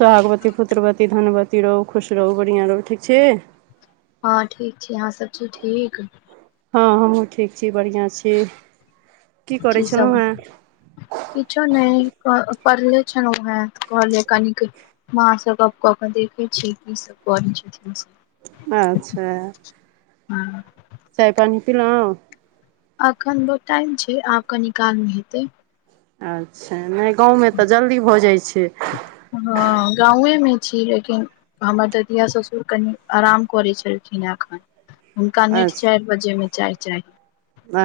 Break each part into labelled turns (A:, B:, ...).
A: सुहागवती पुत्रवती धनवती रहू खुश रहू बढ़िया रहू ठीक छी
B: हँ ठीक छी अहाँ सभ छी ठीक
A: हँ हमहूँ ठीक छी बढ़िआँ छी की करै
B: छी सब
A: छलहुँ हेँ
B: किछो नहि परले छैन ओहै कहलियै कनिक मां सँ गप कऽ के देखै छिय कि सब करै छथिन से [unintelligible]
A: चाह पानी पी लौं
B: एखन बड्ड टाइम छै आब कनी कालमे हेतै
A: अच्छा नहि गाँवमे तऽ जल्दी भऽ जाइ छै
B: गाउँ ए मे छी लेकिन हमर ददिया ससुर कनि आराम करय छलखिन हैं एखन हुनका नेट चारि
A: अच्छा
B: बजेमे चाय चाही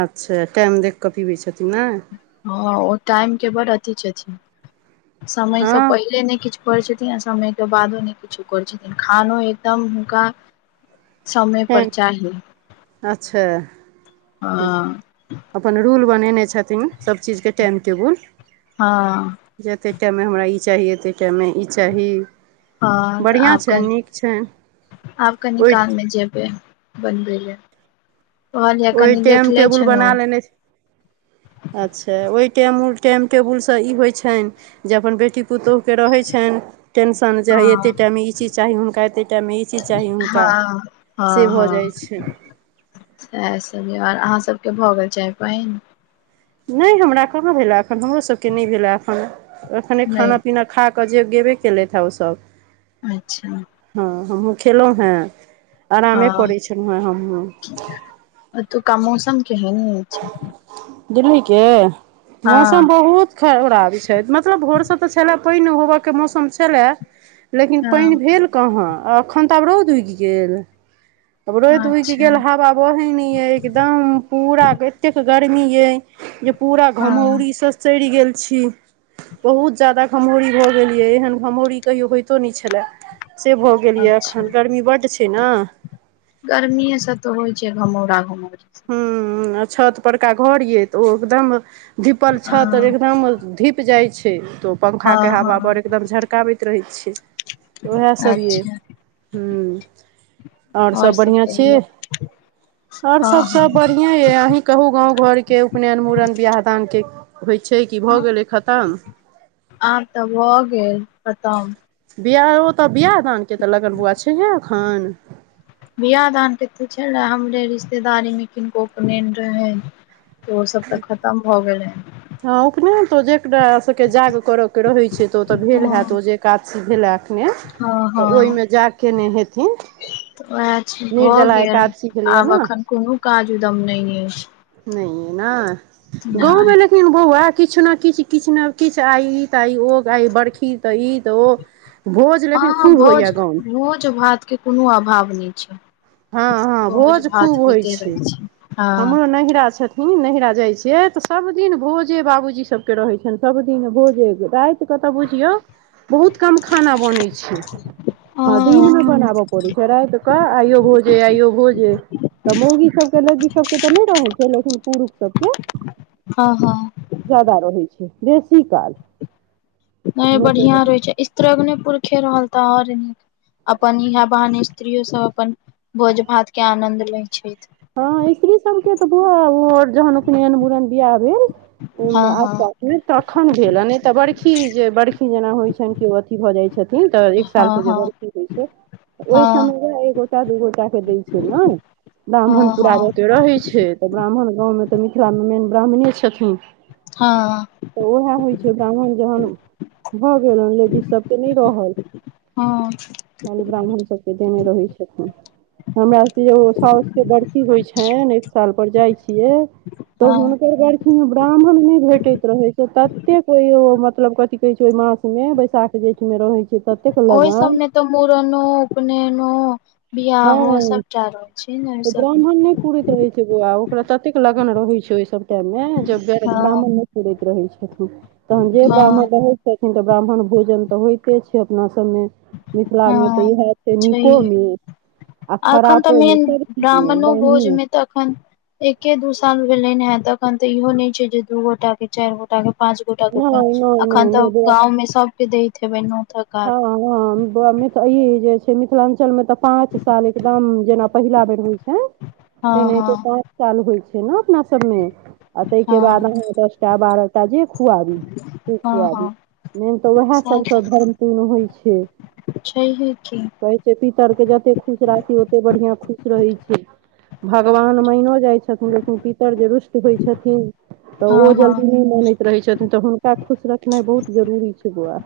A: अच्छा टाइम देखिकऽ पीबै छथिन ने
B: हँ ओ टाइम के बड़ अथि छथिन समयसँ
A: हँ
B: पहिले नहि किछु करै छथिन आ समयके बादो नहि किछो करै छथिन खानो एकदम हुनका समय पर
A: टाइम
B: चाही
A: अच्छा
B: हँ
A: बनैने छथिन सभ चीज के टाइम टेबुल
B: हँ
A: जतेक टाइम मे हमरा ई चाही एते टाइम मे ई चाही
B: हँ तऽ
A: बढ़िआँ
B: आब
A: छनि
B: कनि
A: नीक छनि
B: आब कनि
A: ओहि
B: काल मे जेबै बनबै लै
A: ओहि टाइम टेबुल बना लेने अच्छा ओहि टाइम टाइम टेबुलसँ ई होइ छनि जे अपन बे टी पुतहुके रहै छनि टेन्शन जे हइ एते
B: हँ
A: टाइममे ई चीज चाही हुनका एते टाइममे ई चीज चाही हुनका
B: हँ
A: से
B: हँ
A: भऽ जाइ
B: हँ
A: छै
B: आओर अहाँ सभके भऽ गेल चाय पानि
A: नहि हमरा कहाँ भेलया एखन हमरोसभके नहि भेलया एखन एखने
B: नहि
A: खाना पीना खा तऽ जे गेबे केलैथ है ओ सब
B: अच्छा
A: हमहुँ खेलहुॅं हें आरामे
B: हँ
A: करै छलहु हें हमहुँ
B: केहनो अच्छा
A: दिल्ली के मौसम बहुत खराब छै मतलब भोर सँ तऽ छले पानि होबय के मौसम छले लेकिन पानि
B: हँ
A: भेल कहाँ अखन तऽ आब रौद उगि गेल तब रौद उगि
B: अच्छा
A: गेल हवा बह‌इ नैये एकदम पूरा एतेक गर्मी यै जे पूरा
B: हँ
A: घमौरी सँ सड़ि गेल छी बहुत ज्यादा घमौरी भऽ गेल यए एहन घमौरी कहियो होइतो नहि छलै से भऽ गेल यए
B: अच्छा
A: एखन गर्मी बड्ड छै ने
B: गर्मीए से तो होइ छै घमौरा घमौरी
A: हूँ आ छत परका घर यै तऽ ओ एकदम धीपल छत
B: हँ
A: एकदम ओ धीप जाइ छै तऽ ओ
B: हँ
A: पंखाके हवापर
B: हँ
A: एकदम झरकाबैत रहै छै उएह सभ यै
B: अच्छा
A: हूँ आओर सब बढ़ियां छी आओर सब
B: हँ
A: सब बढ़ियां ये अहीं कहू गाँव घरके उपनयन मुड़न बियाह दान के होइ छै कि भऽ
B: हँ
A: गेलै खतम
B: आब तऽ भऽ गेल खतम
A: बियाह ओ तऽ बियाह दान के तऽ लगन बौआ छैहे एखन
B: बियाह दान के तऽ छै वे हमरे रिश्तेदारी मे किनको उपनएन रहै ओ सब तऽ खतम भऽ गेल
A: हँ ओखने त जेकरा सभके जाग करयके रहैत छै तऽ ओ तऽ भेल
B: हँ
A: होत ओ जे काज भेला एखने
B: हँ
A: तऽ
B: हँ
A: ओहिमे जा के ने हेथिन
B: तऽ उएह छै भऽ
A: निर्जला
B: गेल
A: एकादशी भेलैया
B: आब
A: ने
B: एखन कोनो काज उदम नहि अछि
A: नहि ऐ ने गाँव मे
B: नहि
A: लेकिन बौआ किछु [inaudible] लेकिन
B: हँ
A: खूब होइया
B: भोज
A: गाँवमे
B: भोज भातके कोनो अभाव नहि छै
A: हँ हँ भोज खूब
B: भात
A: होइ
B: होइते
A: छै
B: रहै हँ
A: हमरो नैहिरा छथिन नैहिरा जाइ छिये तऽ सब दिन भोजे बाबूजी सबके रहै छनि सभ दिन भोजे राति कऽ तऽ बुझियौ बहुत कम खाना बनै छै हँ दिन मे बनाबऽ पड़ैत छै राति कऽ आइयो जे आइयो भोजे तऽ मौगी सबके लड़की सबके तऽ नहि रहै छै लेकिन पुरुष सबके
B: हँ हँ
A: जादा रहै छै बेसी काल
B: नहि बढ़ियां रहै छै इसत्र्गने पुरखे रहल तऽ आओर नीक अपन इहा बहाने स्त्रीयो सब अपन भोज भात के आनंद लै छथि
A: हँ स्त्री सबके तऽ बुआ आओर जहन उपनयन मुड़न बियाह भेल
B: हँ हँ
A: आसपासमे तखन भेल ह नहि तऽ बर्खी जे बर्खी जेना होइत छनि केओ अथी भऽ जाइत छै छथिन तऽ एक साल
B: हँ
A: के जे
B: हँ
A: बड़खी होइ छै ओहि
B: हँ
A: समयमे एक गोटा दू गोटाके दै छै न
B: हँ
A: ब्राह्मण पूरा
B: हँ
A: गाँव के रहै छै तऽ ब्राह्मण गाँवमे तऽ मिथिला मे मेन ब्राह्मणे छथिन
B: हँ
A: तऽ उएह होइ छै ब्राह्मण जहन भऽ गेलै लेडीज सब तऽ नहि रहल
B: हँ
A: खाली ब्राह्मण सबके देने करै छथिन हमरा सबके साउस के बड़खी ‌ होइ छनि एक साल पर जाइ छिये छिये तऽ
B: हँ
A: हुनकर बड़खी मे ब्राह्मण नहि भेटैत रहै छै ततेक ओ मत मतलब कथी कहै छै ओहि मास मे बैसाख जेठ मे रहै छै ततेक
B: ओहि
A: लगन
B: सबमे तऽ मुड़नो उपनयनो
A: हँ
B: बियाहो सबटा रहै छै ने ओहि
A: तऽ
B: सबमे
A: ब्राह्मण नहि पुरैत रहे छै बौआ ओकरा ततेक लगन रहैत छै ओहि सब टाइम मे जब
B: हँ
A: ब्र्म पुरैत रहै छै तहन जे ब्राह्मण
B: हँ
A: रहै छथिन तऽ ब्राह्मण भोजन तऽ होइते छै अपना सभमे मिथिलामे तऽ
B: हँ
A: इएह छै
B: छैहे
A: निकोमे आ
B: अखन तऽ
A: खरापोमे
B: मेन
A: सब चीजमे
B: ब्राह्मणो
A: ब्राह्मणे
B: भोजमे तऽ एखन एके दू साल भेलनि हें तऽ एखन तऽ इहो नहि छै जे दू गोटा के चारि गोटा के पाँच गोटाक उपनयन
A: नहि
B: छै
A: नहि नहि
B: अखन
A: नहि
B: तऽ
A: बौआ
B: गाउँ मे सबके दैत हेबै न्योत
A: हँ हँ ई जे छै मिथिला न्चल मे तऽ पाँच साल एकदम जेना पहिला बेर होइ छै
B: हँ
A: तेना
B: हँ
A: एते पाँच साल होइ छै छै ने अपना सबमे आ ताहिके बाद
B: हँ
A: अहाँ दस टा बारह टा जे खुआबी से
B: हँ हँ
A: खुआबी मेन तऽ उएह
B: सैह
A: सभसँ
B: तऽ
A: धर्मपूर्ण होइ छै
B: छैहे की
A: कहै छै पितरके जतेक खुश राखी ओते बढ़िआँ खुश रहय छै भगवान मानियो जाइ छथिन लेकिन पितर जे रुष्ट होइ छथिन तऽ
B: हँ
A: ओ
B: हँ
A: जल्दी नहि लनैत रहयत छथिन तऽ हुनका खुश रख नाय बहुत जरूरी छै बौआ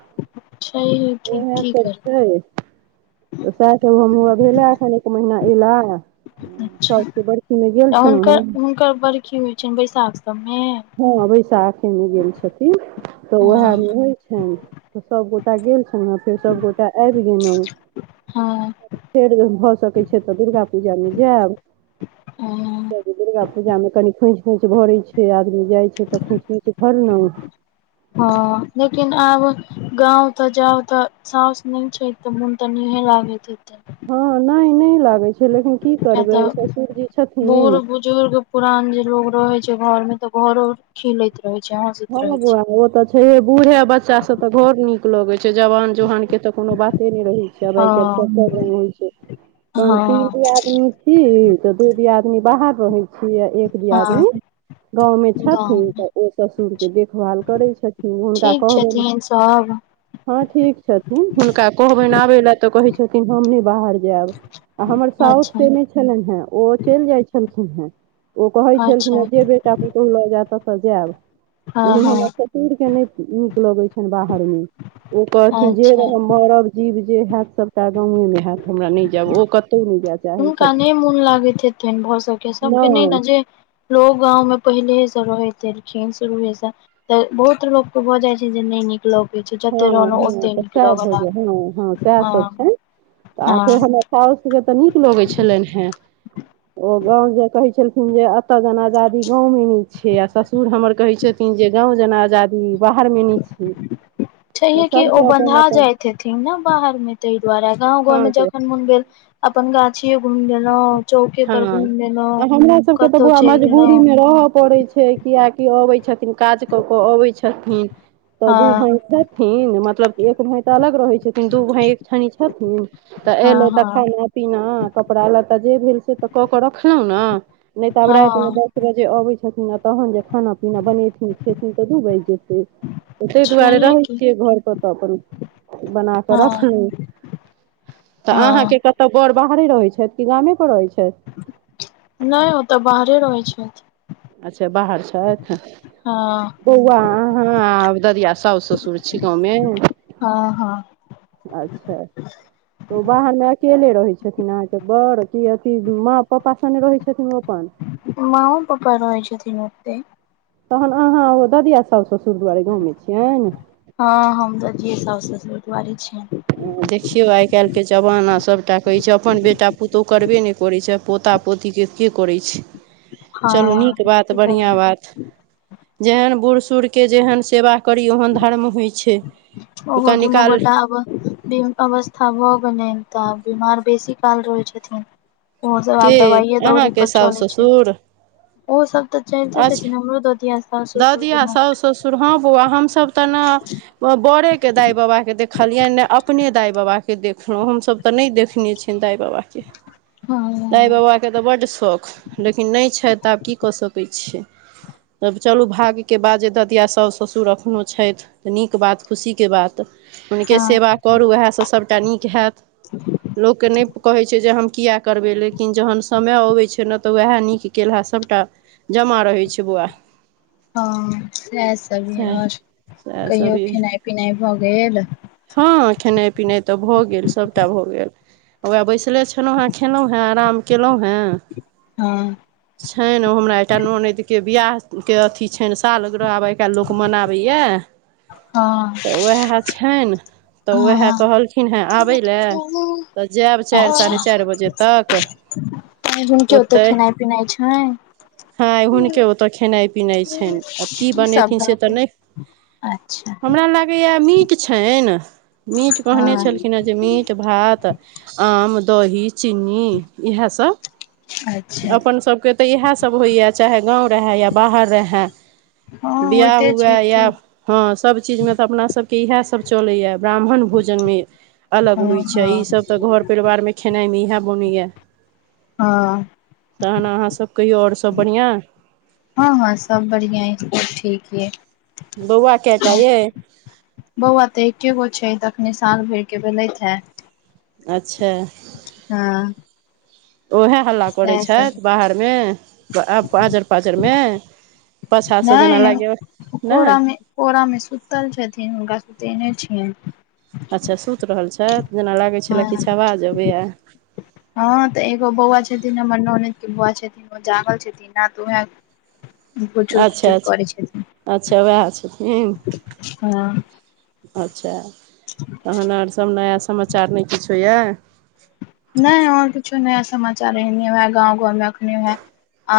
B: छैहे की
A: उएह
B: की
A: सब
B: करबै
A: छै तऽ सएह सभ हम भेला एखन एक महिना एला साउस
B: अच्छा
A: के बड़खि मे गेल
B: तऽ
A: छलौं
B: हुनकर हुनकर बरखी होइ छनि बैशाख सबमे
A: हँ बैशाखेमे गेल छथिन तऽ उएहमे
B: हँ
A: होइ छनि सभ गोटा गेल छलौं फेर सबगोटा आबि गेलहुँ
B: हँ
A: फेर भऽ सकैत छै तऽ दुर्गा पूजा मे जायब
B: हँ
A: दुर्गा पूजा मे कनि खोंछ तोंछ भरय छै आ जाइ छै तऽ खोंछि तोंछि भरलौं
B: ह लेकिन आब गाँव तऽ जाउ तऽ सउस नहि छै तऽ मोन त नहि लागैत हेतै
A: हँ नहि नहि लागै छै लेकिन की
B: किया
A: करबै
B: तऽ
A: ससुरजी
B: बूढ़
A: छथिन
B: बुजुर्ग पुरान जे लोग रहय घर मे तऽ घरो खिलेैत
A: हँ बौआ ओ तऽ छैहे बूढ़े बच्चा से तऽ घर नीक लगे छै जवान जुहान के तऽ कोनो बाते नहि रहै छै आब आइ काल्हि
B: हँ
A: सभ रंग होइ छै हम तीन
B: हँ
A: दियादिनी छी तऽ दू दियादिनी बाहर रहय छियै एक
B: हँ
A: दियादिनी गाँव में छथिन
B: गाँवमे
A: तऽ उ ससुर के देखभाल करय छथिन हुनका
B: ठीक
A: कहबनि
B: छथिन सब
A: हँ ठीक छथि ह हुनका कहबनि आबे ले तऽ कहे छथिन हम ने बाहर जायब आ हमर साउस
B: अच्छा
A: से नहि छलनि हेँ ओ चलि जाइ छलखिन हेँ ओ कहै
B: अच्छा
A: छलखिने जे बेटा पुतहु लऽ जैत ततऽ जयब
B: हँ
A: लेकिन
B: हँ
A: हमरा ससूरके नहि नीक लगैत छनि बाहरमे ओ कहखिन जे
B: अच्छा
A: रहै मरब जीब जे हेत सबटा गाँवेमे हेत हमरा नहि जायब ओ कतौ ने जेत
B: हुनका नहि मोन लागैत हेतनि भऽ सकय सब सबके नहि न जे लोग गाँव में पहिले शुरूए सँ रहैत एलखिन शुरू से तऽ बहुत लोक के भऽ जाइ छै जे नीक लगै छै जते
A: हँ
B: रहलहुँ
A: हँ
B: ओते
A: तऽ
B: नीक
A: सएह
B: लगऽ
A: भऽ जाइ
B: लागल
A: हँ हँ सएह सभ
B: हँ
A: छै आ फेर
B: हँ
A: हमर साउसके तऽ नीक लगैत छलनि हेँ ओ गाँव जे कहै छल जे एतऽ जेना आजादी गाँवमे नहि छै आ ससुर हमर कहै छथिन जे गाँव जेना आजादी बाहर घर मे नहि छी
B: छैहे कि ओ बन्धा जाइत हेथिन ने बाहर मे तहि दुआरे गाँव घर
A: हँ
B: मे
A: से
B: जखन मोन भेल अपन गाछए घूम लेलौं चौके पर घूम लेलौं
A: आ हमरासभके तऽ बौआ मजबूरीमे रहय पड़ैत छै कियकि अबैत छथिन काज कऽ कऽ अबै छथिन तऽ दू
B: हँ
A: भाय छथिन मतलब एक भाय तऽ अलग रहय छथिन दू भाय एक थन छथिन तऽ
B: हँ
A: एयलै तऽ
B: हँ
A: खाना पीना कपड़ा लत्ता जे भेल से तऽ क के रखलहु ने नहि तऽ आब राति मे
B: हँ
A: दस बजे अबै छथिन आ तहन जे खाना पीना बनेथिन खेथिन तऽ दू बाजि जेतै तऽ ताहि दुआरे
B: छैहे
A: रहै
B: की
A: छियै घरपर तऽ अपन बना कऽ
B: हँ
A: रखलहुँ तऽ
B: हँ
A: अहाँके कतौ बोर बाहरे रहैत छथि कि गामे पर रहैत छै
B: नहि ओ तऽ बाहरे रहै छथि
A: अच्छा बाहर छथि
B: हँ
A: बौआ अहाँ आ दरिया साउस ससुर छी गाँवमे
B: हँ हँ
A: अच्छा तऽ उ बाहरमे अकेले रहै छथिन अहाँके बड़ की अथी माँ पापा सने रहै छथिन अपन
B: माँओ पप्पा रहै छथिन अतै
A: तहन अहाँ ओ ददिया साउस ससुर दुआारे गाँवमे छियैन
B: हँ हम तऽ जियै साउस ससुर दुआरे छीयनि।
A: ओ देखियौ आइ काल्हिके जमाना सभटा कहैत छै अपन बेटा पुतहु करबे नहि करैत छै आ पोता पोता पोतिके के करै छै चलू
B: हँ
A: नीक बात
B: की
A: बढ़ियां
B: करबै
A: बात जेहन बूढ़ सूढ़ के जेहन सेवा करी ओहन धर्म होइ छै
B: ओहो
A: ओकर
B: दुनू
A: निकाल
B: गोटा आब अवस्था भऽ गेलनि तऽ आब बिमार बेसी काल रहै छथिन ओ सब
A: के
B: आब दबाइए दौरी
A: अहाँके
B: पर
A: साउस
B: चलै छैथ
A: ससुर
B: ओ सब तऽ चलिते छथिन हमरो ददिया साउस ससुर
A: ददिया
B: दुनू
A: साउस
B: गोटा
A: ससुर हँ बौआ हम हमसब तऽ ने बड़े के दाय बाबा के देखलियनि ने अपने दाइ बाबा के देखलौं हम सभ तऽ नहि देखने छियनि दाइ बाबाके दाइ
B: हँ
A: बाबाके तऽ बड्ड शौख लेकिन नहि छथि तऽ आब की कऽ सकैत छियै तब चलू भाग्यके बात जे ददिया साउस ससुर एखनो छथि तऽ नीक बात खुशीके बात हुनके सेवा करू उएहसँ सभटा नीक हैत लोककेँ नहि कहैत छै जे हम किये करबै लेकिन जहन समय अबै छै ने तऽ वएह नीक केलहा सभटा जमा रहै छै वाह
B: हँ इएहसभ ये आओर
A: सएह सब
B: कहियौ
A: य
B: खेनाइ पिनाइ भऽ गेल
A: हँ खेनाइ पिनाइ तऽ भऽ गेल सभटा भऽ गेल उएह बैसले छलहुँ हेँ खयेलहुँ हेँ आराम कयलहुँ हेँ
B: हँ
A: छैन ओ हमरा एकटा ननदि बियाह के अथी छनि सालगिरह आब एकटा लोक मनाबैया
B: हँ
A: तऽ उएह छैन तऽ उएह
B: हँ
A: कहलखिन हेँ आबय लए तऽ जायब चारि साढ़े
B: अच्छा
A: चारि बजे तक
B: आय हुनके ओतय
A: ओतहि
B: खेनाइ पिनाइ छैन
A: हँ आइ हुनके ओतअ खेने पिनाय छैन आब की
B: सब
A: बनेथिन से तऽ
B: रहतै
A: नय
B: अच्छा
A: हमरा लागैय मीठ छैन मीट कहने
B: हँ
A: छलखिन हे जे मीट भात आम दही चीनी इहे सब
B: अच्छा
A: अपन सब के तऽ इहे सब होइया चाहे गाँव रहै या बाहर रहै
B: हँ
A: बियाह
B: होइते
A: हुए
B: छै
A: या
B: की
A: हँ सब चीज मे तऽ अपना सबके इएह सब चलैया ब्राह्मण भोजन मे अलग
B: हँ
A: होइ छै इ
B: हँ
A: सब तऽ घर परिवार मे खेनाइ मे इहै घुमैयै
B: हँ
A: तहन अहाँ सभ कहियौ और सब बढियां
B: हँ हँ सब बढियां यै ठीक
A: बौआ कए टा
B: यै
A: अइ
B: बौआ तऽ एके गो छै तऽ अपने साल भर के भेलैथ हे
A: अच्छा
B: हँ
A: ओहै हल्ला करैत
B: सएह सब
A: छथि बाहरमे आजर पाजरमे पाछासँ जेना
B: नहि
A: लागै नहि
B: कोरामे कोरामे सुतल छथिन हुनका सुतेने छियैन
A: अच्छा सुति रहल छथि जेना लागै छलए
B: हँ
A: किछु आवाज अबैए
B: हँ तऽ एगो बौआ छथिन हमर ननैद बाआ छथिन ओ जागल छथिन न त ओहे खुचुर
A: अच्छा
B: खुचुर
A: अच्छा
B: करै छथिन
A: अच्छा उएह छथिन
B: हँ
A: अच्छा तहन ओर सब नया समाचार नै किछो य
B: नै आओर किछो नया समाचार एहेन य गाँव घाँवमे अखने वेह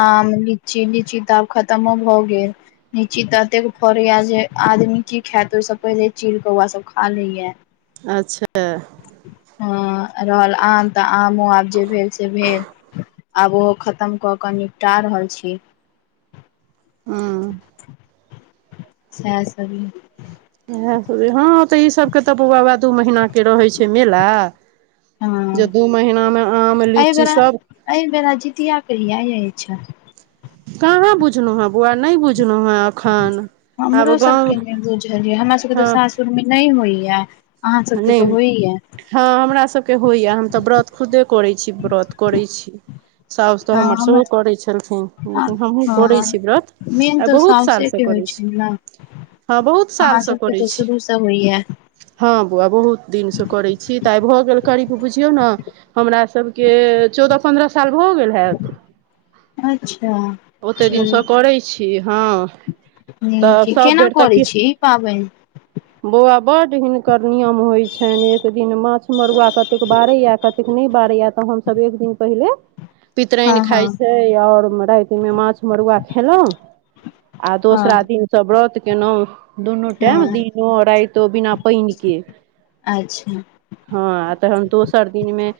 B: आम लीची लीची तऽ आब खतमो भऽ गेल लीची ततेक फड़ैया जे आदमी की खायत ओहिसँ पहिले चील कौआ सभ खा लेइय
A: अच्छह
B: ह रहल आम त आमो आब जे भेल से भेल आब ओहो खतम क क निपटा रहल छी
A: हू
B: से हा सभी
A: इएह सभ हँ त इसबके त बौआ वैह दू महीनाके रहै छै मेला जै दू महिनामे
B: ऐ बेरा ऐ बेरा जितिया कहिया अछि
A: कहाँ बुझलउ ह बुआ नइ बुझ
B: हमरो
A: गाँव
B: सबके नय बुझल य हमरा सबके त सासुरमे नइ होइ ऐ
A: नय हँ हमरा सबके होइया हम त व्रत खुदे करै छी व्रत करै छी साउस त
B: हँ
A: हमर सोहो
B: हमरा
A: करै छलखिन लेकिन हमहुँ करै
B: हँ
A: छी व्रत आइ बहुत साल से करै छी
B: छी ना
A: हँ बहुत साल सँ करै छी
B: होइया
A: हँ बौआ बहुत दिन से करै छी त आई भ गेल करिब बुझियउ न हमरा सबके चौदह पन्द्रह साल भ गेल हेत
B: अच्छा
A: ओते दिनस करै छी हँ
B: नइ
A: तऽ
B: ठिके केना करै छी ई पाबइन
A: बोआ बड हिनकर नि नियम होइ छैन एक दिन माछ मरुआ कतेक बारैय य कतेक नय बारैय य त हमसब एक दिन पहिले
B: हँ
A: पितराइन
B: हँ
A: खाइ छै आओर रातिमे माछ मरुआ खेलहुँ आ
B: हँ
A: दोसरा दिन स व्रत केनउ दुनू टैम
B: हँ
A: दिनो राइतो बिना पाइन के
B: अच्छा
A: हँ तहन दोसर दिनमे